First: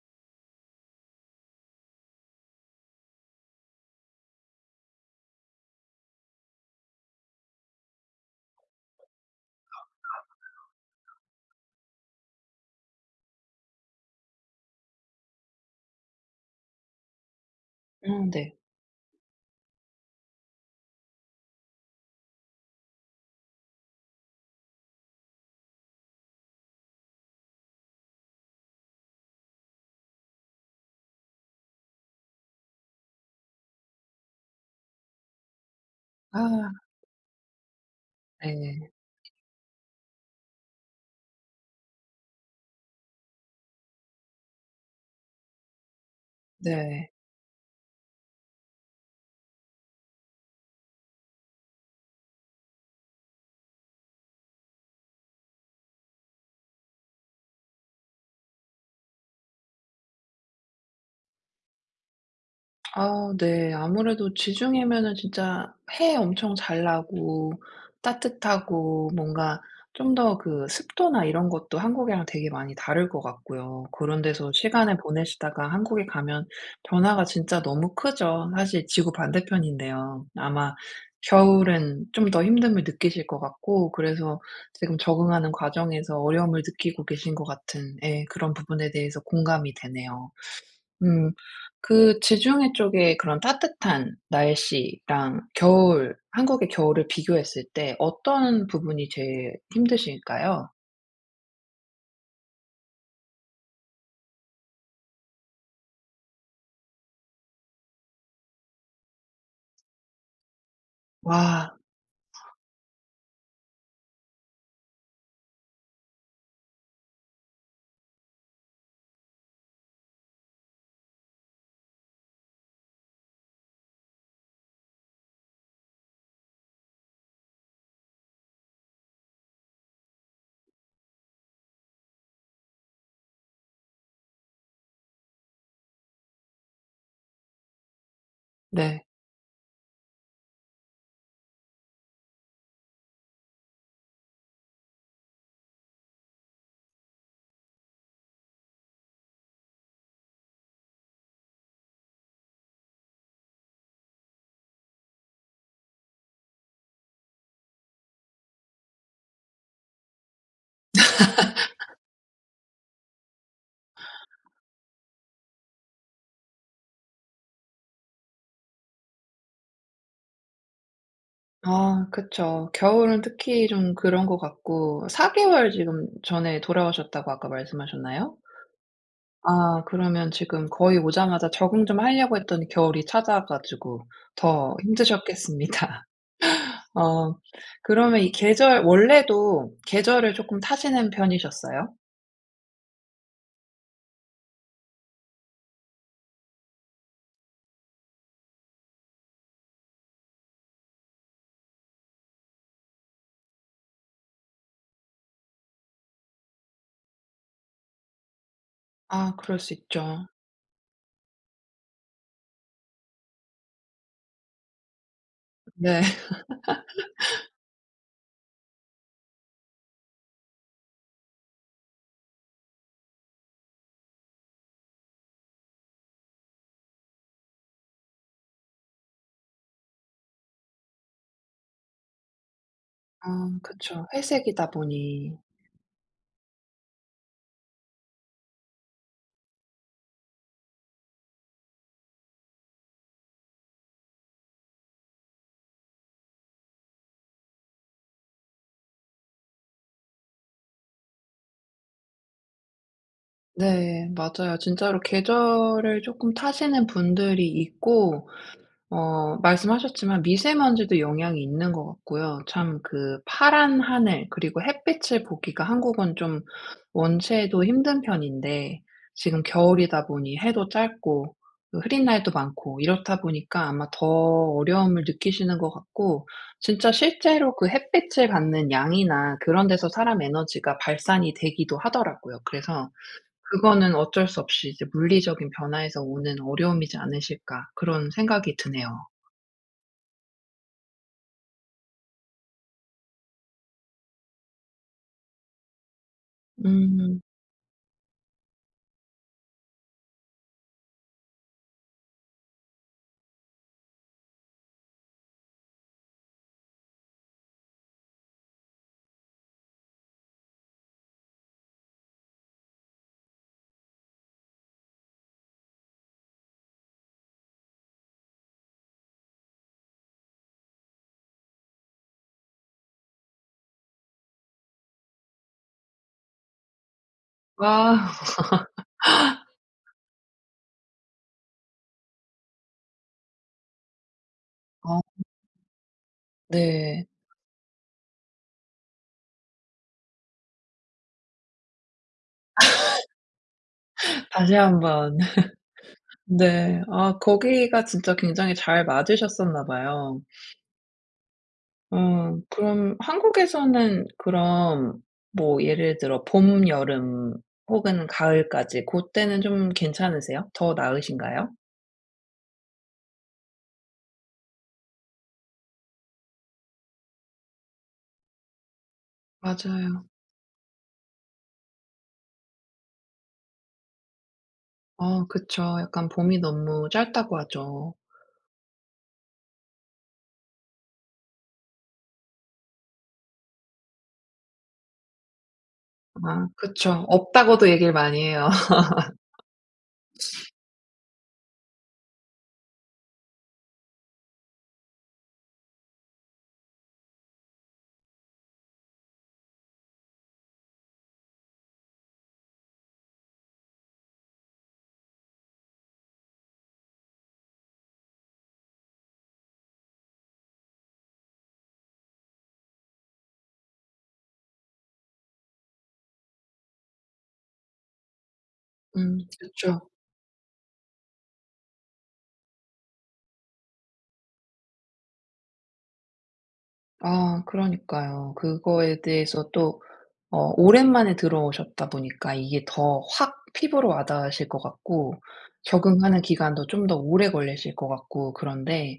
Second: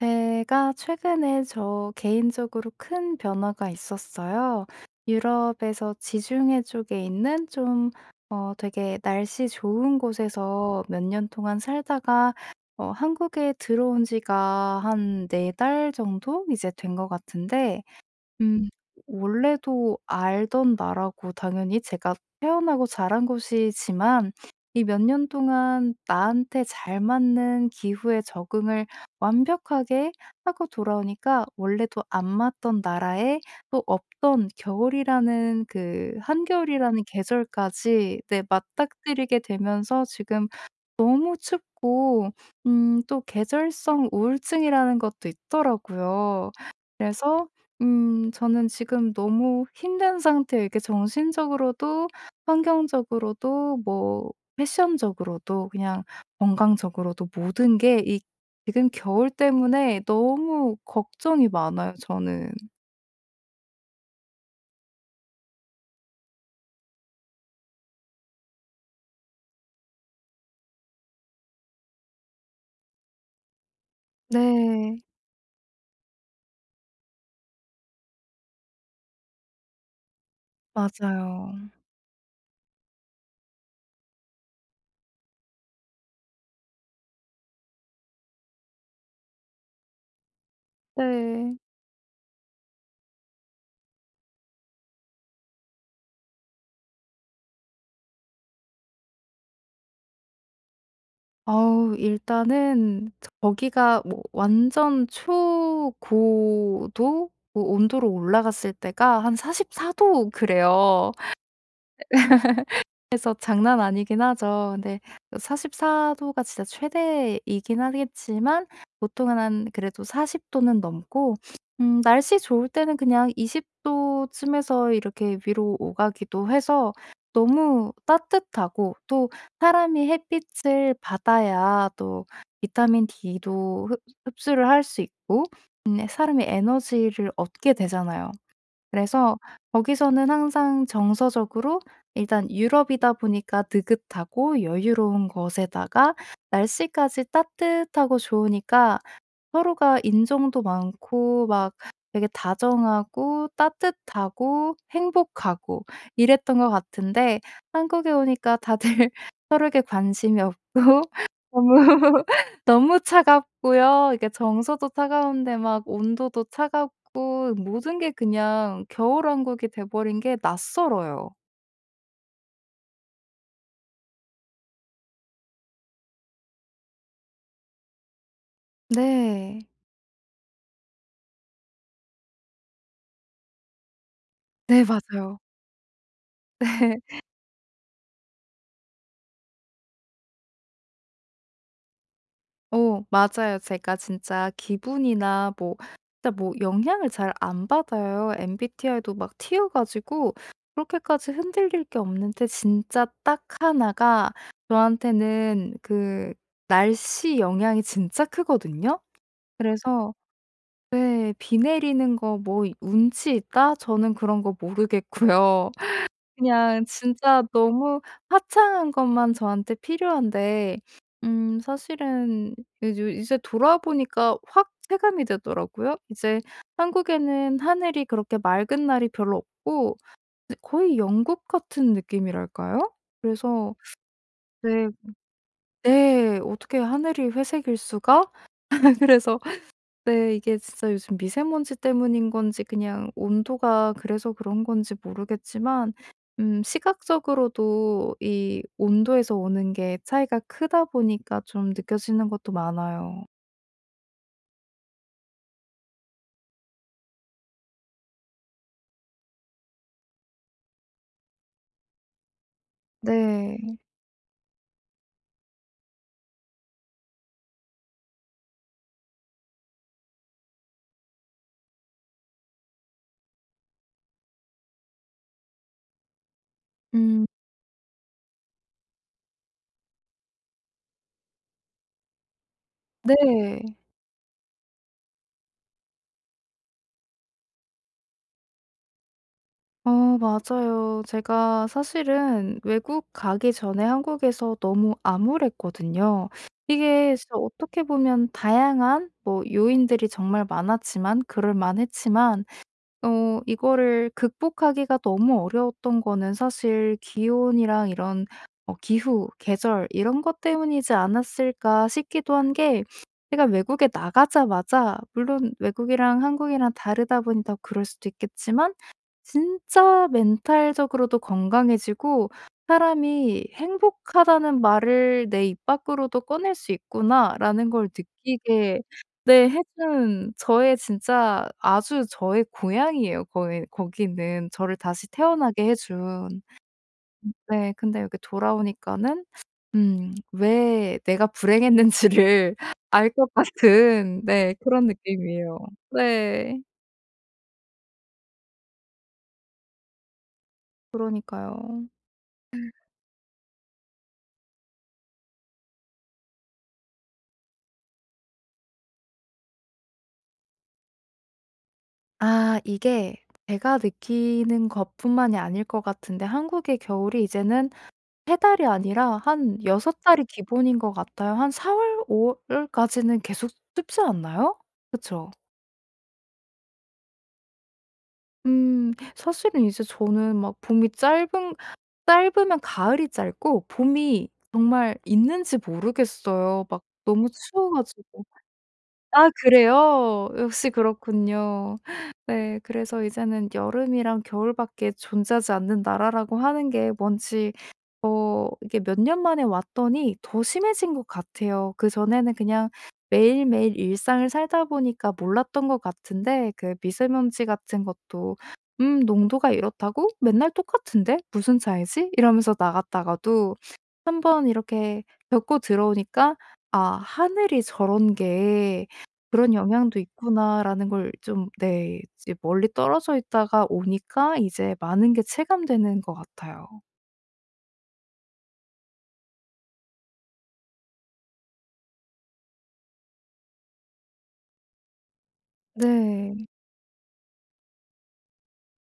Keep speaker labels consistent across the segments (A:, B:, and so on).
A: 제가 최근에 저 개인적으로 큰 변화가 있었어요. 유럽에서 지중해 쪽에 있는 좀 어 되게 날씨 좋은 곳에서 몇 년 동안 살다가 어 한국에 들어온 지가 한 4 달 정도 이제 된 것 같은데
B: 음 네.
A: 음. 원래도 알던 나라고 당연히 제가 태어나고 자란 곳이지만 이 몇 년 동안 나한테 잘 맞는 기후에 적응을 완벽하게 하고 돌아오니까 원래도 안 맞던 나라에 또 없던 겨울이라는 그
B: 아.
A: 한겨울이라는 계절까지 네
B: 네.
A: 맞닥뜨리게 되면서 지금 너무 춥고 음 또 계절성 우울증이라는 것도 있더라고요.
B: 네.
A: 그래서 음 저는 지금 너무 힘든 상태에 그러니까 정신적으로도 환경적으로도 뭐 패션적으로도 그냥 건강적으로도 모든 게 이 지금 겨울 때문에 너무 걱정이 많아요, 저는.
B: 아 네. 아무래도 지중해면은 진짜 해 엄청 잘 나고 따뜻하고 뭔가 좀 더 그 습도나 이런 것도 한국이랑 되게 많이 다를 것 같고요. 그런 데서 시간을
A: 네.
B: 보내시다가 한국에 가면 변화가 진짜 너무 크죠. 사실 지구 반대편인데요. 아마
A: 맞아요.
B: 겨울엔 좀 더 힘듦을 느끼실 것 같고 그래서 지금 적응하는 과정에서 어려움을 느끼고 계신 것 같은 예 그런 부분에 대해서 공감이 되네요. 음.
A: 네.
B: 그 지중해 쪽에 그런 따뜻한 날씨랑 겨울, 한국의 겨울을 비교했을 때 어떤 부분이 제일 힘드실까요?
A: 어우. 일단은 저 거기가 뭐 완전 초고도 오 온도로 올라갔을 때가 한 44 도 그래요.
B: 와.
A: 그래서 장난 아니긴 하죠. 근데 44 도가 진짜 최대이긴 하겠지만 보통은 한 그래도 40 도는 넘고 음 날씨 좋을 때는 그냥 20 도쯤에서 이렇게 위로 오가기도 해서 너무 따뜻하고 또 사람이 햇빛을 받아야 또 비타민 D도 흡 흡수를 할 수 있고 음 사람의 에너지를 얻게 되잖아요.
B: 네.
A: 그래서 거기서는 항상 정서적으로 일단 유럽이다 보니까 느긋하고 여유로운 것에다가 날씨까지 따뜻하고 좋으니까 서로가 인정도 많고 막 되게 다정하고 따뜻하고 행복하고 이랬던 것 같은데 한국에 오니까 다들 서로에게 관심이 없고 너무 너무 차갑고요. 이게 정서도 차가운데 막 온도도 차갑고 모든 게 그냥 겨울 왕국이 돼 버린 게 낯설어요.
B: 아 그쵸. 겨울은 특히 좀 그런 것 같고 4 개월 지금 전에 돌아오셨다고 아까 말씀하셨나요?
A: 네.
B: 아 그러면 지금 거의 오자마자 적응 좀 하려고 했더니 겨울이 찾아와 가지고 더
A: 네 맞아요.
B: 힘드셨겠습니다. 어. 그러면 이 계절 원래도 계절을 쪼끔 타시는 편이셨어요?
A: 어 맞아요. 제가 진짜 기분이나 뭐 진짜 뭐 영향을 잘 안 받아요. MBTI도 막 T여 가지고 그렇게까지 흔들릴 게 없는데 진짜 딱 1 가 저한테는 그 날씨 영향이 진짜 크거든요.
B: 아 그럴 수
A: 그래서
B: 있죠.
A: 네 '비 내리는 거 뭐 운치 있다?' 저는 그런 거 모르겠고요.
B: 네.
A: 그냥 진짜 너무 화창한 것만 저한테 필요한데 음 사실은 이제, 이제 돌아와 보니까 확 체감이 되더라고요. 이제 한국에는 하늘이 그렇게 맑은 날이 별로 없고 그 거의 영국 같은 느낌이랄까요?
B: 아
A: 그래서
B: 그쵸. 회색이다
A: 네
B: 보니.
A: 어 네. '어떻게 하늘이 회색일 수가?' 그래서 네 이게 진짜 요즘 미세 먼지 때문인 건지 그냥 온도가 그래서 그런 건지 모르겠지만 음 시각적으로도 이 온도에서 오는 게 차이가 크다 보니까 좀 느껴지는 것도 많아요.
B: 네 맞아요. 진짜로 계절을 쪼끔 타시는 분들이 있고 어 말씀하셨지만 미세 먼지도 영향이 있는 것 같고요. 참 그
A: 네.
B: 파란 하늘 그리고 햇빛을 보기가 한국은 좀 원체도 힘든 편인데 지금 겨울이다 보니 해도 짧고 그 흐린 날도 많고 이렇다 보니까 아마 더 어려움을 느끼시는 것 같고 진짜
A: 음.
B: 실제로 그 햇빛을 받는 양이나 그런 데서 사람 에너지가 발산이 되기도 하더라고요. 그래서
A: 네.
B: 그거는 어쩔 수 없이 이제 '물리적인 변화에서 오는 어려움이지 않으실까.' 그런 생각이 드네요.
A: 어 맞아요. 제가 사실은 외국 가기 전에 한국에서 너무 암울했거든요. 이게
B: 음.
A: 진짜 어떻게 보면 다양한 뭐 요인들이 정말 많았지만 그럴만했지만 어 이거를 극복하기가 너무 어려웠던 거는 사실 기온이랑 이런 어 기후, 계절 이런 것 때문이지 않았을까 싶기도 한 게 제가 외국에 나가자마자 물론 외국이랑 한국이랑 다르다 보니 더 그럴 수도 있겠지만 진짜 멘탈적으로도 건강해지고 '사람이 행복하다는 말을 내 입 밖으로도 꺼낼 수 있구나.'라는 걸
B: 와.
A: 느끼게 네 해 준 저의 진짜 아주 저의 고향이에요. 거기 거기는 저를
B: 아.
A: 다시 태어나게 해 준. 음
B: 네.
A: 네 근데 이렇게 돌아오니까는 음 왜 내가 불행했는지를 알 것 같은
B: 다시
A: 네
B: 1
A: 그런
B: 번.
A: 느낌이에요. 네.
B: 네. 아 거기가 진짜 굉장히 잘 맞으셨었나 봐요.
A: 그러니까요. 음.
B: 음. 그럼 한국에서는 그럼 뭐 예를 들어 봄, 여름 혹은 가을까지 고때는 좀 괜찮으세요? 더 나으신가요?
A: 아. 이게 제가 느끼는 것뿐만이 아닐 것 같은데 한국의 겨울이 이제는 3 달이 아니라 한 6
B: 맞아요.
A: 달이 기본인 것 같아요. 한 4 월, 5 월까지는 계속 춥지 않나요?
B: 어
A: 그쵸?
B: 그쵸. 약간 봄이 너무 짧다고 하죠.
A: 음. 사실은 이제 저는 막 봄이 짧은 짧으면 가을이 짧고 봄이 정말 있는지
B: 아
A: 모르겠어요, 막
B: 그쵸.
A: 너무
B: 없다고도
A: 추워
B: 얘기를 많이
A: 가지고.
B: 해요.
A: 아 그래요? 역시 그렇군요. 네 그래서 이제는 여름이랑 겨울밖에 존재하지 않는 나라라고 하는 게 뭔지 어 이게 몇 년 만에 왔더니 더 심해진 것 같아요. 그전에는 그냥 매일매일 일상을 살다 보니까 몰랐던 것 같은데 그 미세먼지 같은 것도 "음 농도가 이렇다고? 맨날 똑같은데 무슨 차이지?" 이러면서 나갔다가도 1 번 이렇게 겪고 들어오니까 '아 하늘이 저런 게
B: 음
A: 그런
B: 그쵸.
A: 영향도 있구나.'라는 걸 좀 네 이제 멀리 떨어져 있다가 오니까 이제 많은 게 체감되는 것 같아요.
B: 아 그러니까요. 그거에 대해서 또 어 오랜만에 들어오셨다 보니까 이게 더 확 피부로 와 닿으실 것 같고 적응하는
A: 네.
B: 기간도 좀 더 오래 걸리실 것 같고 그런데.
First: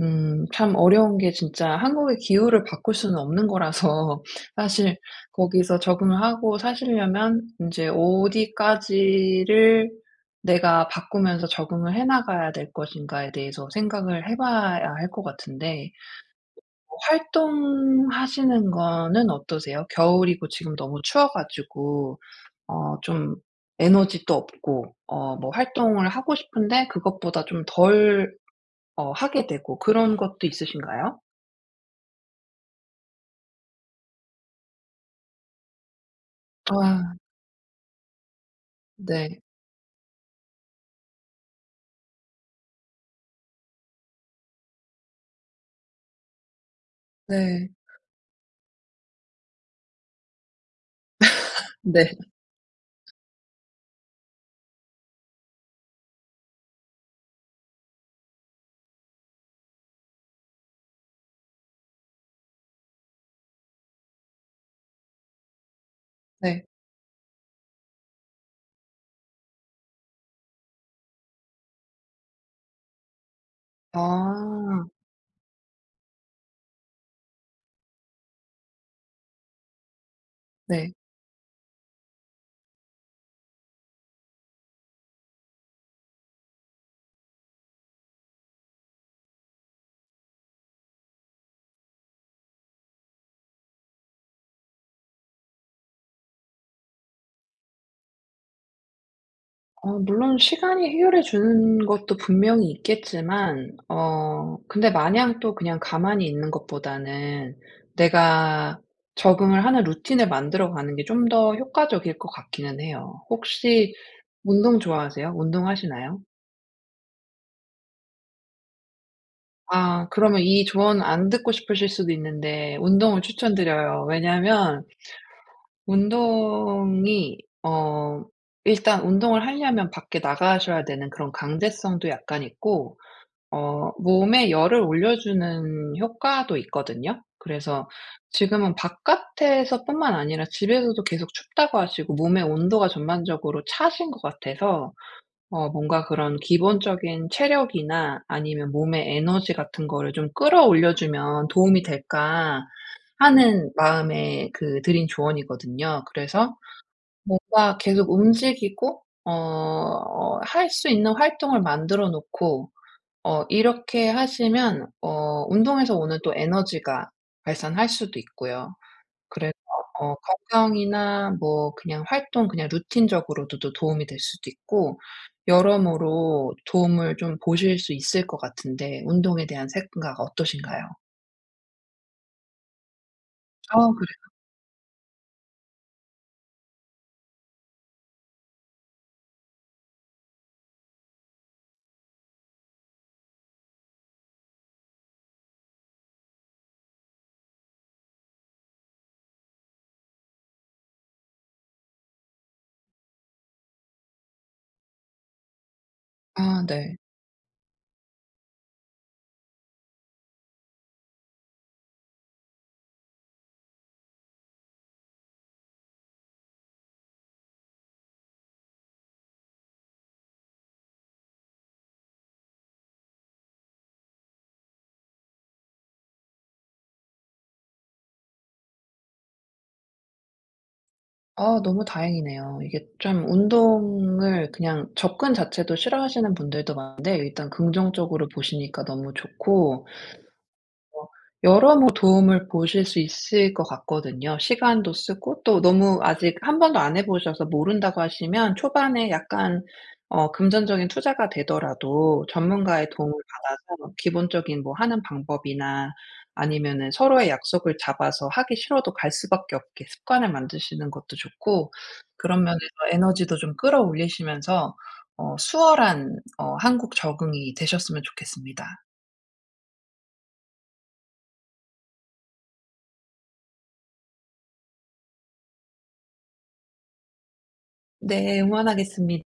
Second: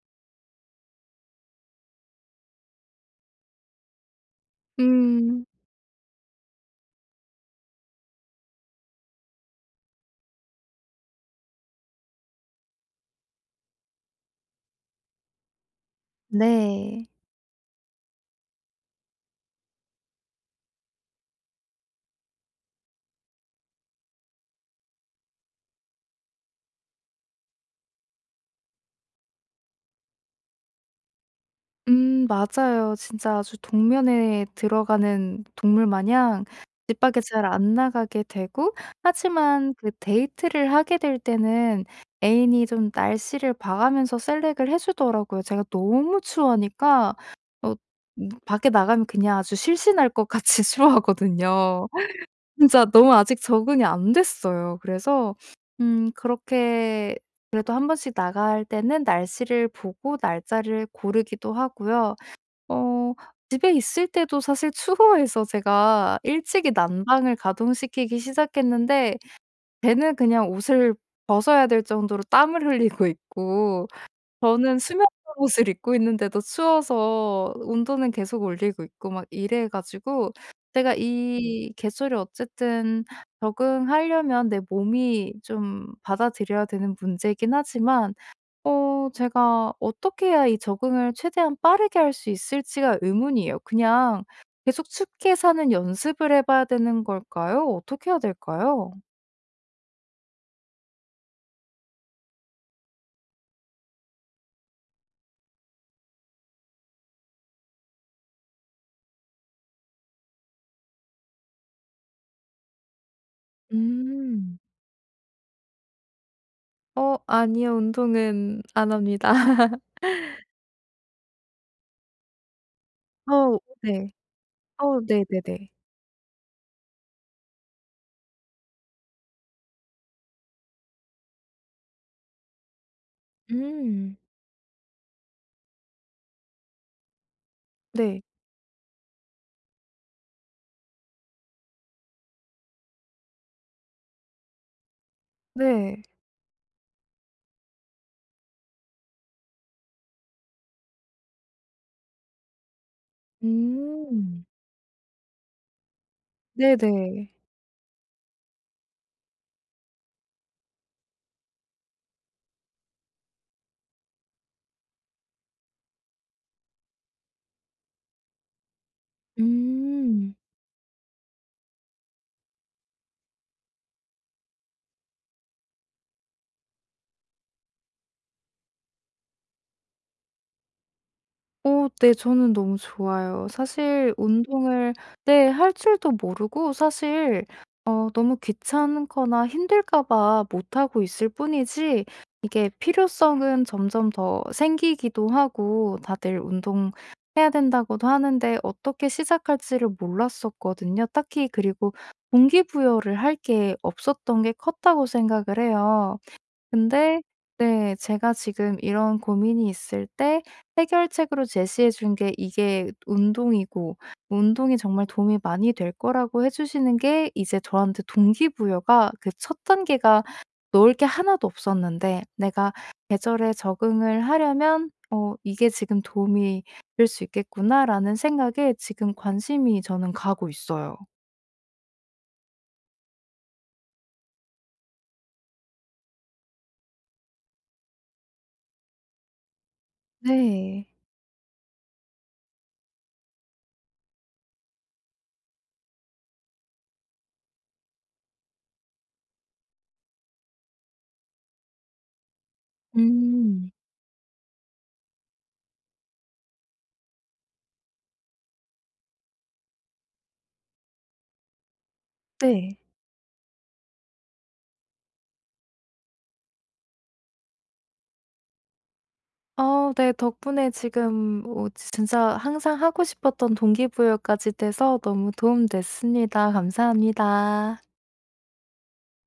B: 음 참 어려운 게 진짜 한국의 기후를 바꿀 수는 없는 거라서 사실
A: 음.
B: 거기서 적응을 하고 사시려면 인제 '어디까지를 내가 바꾸면서 적응을 해 나가야 될 것인가.'에 대해서 생각을 해 봐야 할 것 같은데. 뭐
A: 네.
B: 활동하시는 거는 어떠세요? 겨울이고 지금 너무 추워 가지고 어 좀 에너지도 없고 어 뭐 활동을 하고 싶은데 그것보다 좀 덜 어 하게 되고 그런 것도 있으신가요?
A: 음 맞아요. 진짜 아주 동면에 들어가는 동물 마냥 집
B: 아.
A: 밖에 잘 안 나가게 되고
B: 네.
A: 하지만 그 데이트를 하게 될 때는 애인이 좀 날씨를 봐 가면서 셀렉트를 해 주더라고요. 제가 너무 추워하니까
B: 네.
A: 어 뭐 밖에 나가면 그냥 아주 실신할 것 같이 추워하거든요.
B: 네.
A: 진짜 너무 아직 적응이 안 됐어요. 그래서 음 그렇게 그래도 1 번씩 나갈 때는 날씨를 보고 날짜를 고르기도 하고요. 어 집에 있을 때도 사실 추워해서 제가
B: 네.
A: 일찍이 난방을 가동시키기 시작했는데 걔는 그냥 옷을 벗어야 될 정도로 땀을 흘리고 있고 저는
B: 아.
A: 수면 잠옷을 입고 있는데도 추워서 온도는 계속 올리고 있고 막 이래 가지고
B: 네.
A: 내가 이 계절을 어쨌든 적응하려면 내 몸이 좀 받아들여야 되는 문제이긴 하지만 어 제가 어떻게 해야 이 적응을 최대한 빠르게 할 수 있을지가 의문이에요. 그냥 계속 춥게 사는 연습을 해 봐야 되는 걸까요? 어떻게 해야 될까요?
B: 어 물론 시간이 해결해 주는 것도 분명히 있겠지만 어 근데 마냥 또 그냥 가만히 있는 것보다는 내가 적응을 하는 루틴을 만들어 가는 게 좀 더 효과적일 것 같기는 해요. 혹시
A: 음.
B: 운동 좋아하세요? 운동하시나요?
A: 어. 아니요. 운동은 안 합니다.
B: 아. 그러면 이 조언 안 듣고 싶으실 수도 있는데 운동을
A: 어우.
B: 추천드려요.
A: 네.
B: 왜냐하면
A: 어 네네네.
B: 운동이 어 일단 운동을 하려면 밖에 나가셔야 되는 그런 강제성도 약간 있고 어
A: 음.
B: 몸에 열을 올려주는 효과도 있거든요. 그래서
A: 네.
B: 지금은 바깥에서뿐만 아니라 집에서도 계속 춥다고 하시고 몸의 온도가 전반적으로 차신 것 같아서 어
A: 네.
B: 뭔가 그런 기본적인 체력이나 아니면 몸의 에너지 같은 거를 좀 끌어올려 주면 도움이 될까? 하는
A: 음.
B: 마음에 그 드린 조언이거든요. 그래서
A: 네네.
B: 뭔가 계속 움직이고 어 할 수 있는 활동을 만들어 놓고 어 이렇게 하시면 어 운동에서 오는 또 에너지가 발산할 수도 있고요. 그래서 어
A: 음.
B: 건강이나 뭐 그냥 활동 그냥 루틴적으로도 도움이 될 수도 있고 여러모로 도움을 좀 보실 수 있을 것 같은데 운동에 대한 생각 어떠신가요?
A: 어. 네 저는 너무 좋아요.
B: 아
A: 사실
B: 그래요?
A: 운동을 네 할 줄도 모르고 사실 어 너무 귀찮거나 힘들까 봐 못 하고 있을 뿐이지 이게 필요성은 점점 더 생기기도 하고 다들 "운동해야 된다."고도 하는데 어떻게 시작할지를 몰랐었거든요. 딱히 그리고 '동기 부여를 할 게 없었던 게 컸다.'고 생각을 해요.
B: 아 네.
A: 근데 네 제가 지금 이런 고민이 있을 때 해결책으로 제시해 준 게 이게 운동이고 운동이 정말 도움이 많이 될 거라고 해 주시는 게 이제 저한테 동기 부여가 그 1 단계가 넣을 게 1 도 없었는데 내가 계절에 적응을 하려면 '어 이게 지금 도움이 될 수 있겠구나.'라는 생각에 지금 관심이 저는 가고 있어요.
B: 아 너무 다행이네요. 이게 좀 운동을 그냥 접근 자체도 싫어하시는 분들도 많은데 일단 긍정적으로 보시니까 너무 좋고
A: 네.
B: 뭐 여러 뭐 도움을 보실 수 있을 것 같거든요. 시간도 쓰고 또 너무 아직 1 번도 안 해 보셔서 모른다고 하시면 초반에 약간 어 금전적인 투자가 되더라도 전문가의 도움을
A: 음.
B: 받아서 기본적인 뭐 하는 방법이나 아니면은 서로의 약속을 잡아서 하기 싫어도 갈 수밖에 없게 습관을 만드시는 것도 좋고 그런 면에서
A: 네.
B: 에너지도 좀 끌어올리시면서 어 수월한 어 한국 적응이 되셨으면 좋겠습니다.
A: 아. 네 덕분에 지금 뭐 진짜 항상 하고 싶었던 동기 부여까지 돼서 너무 도움 됐습니다. 감사합니다.
B: 네. 응원하겠습니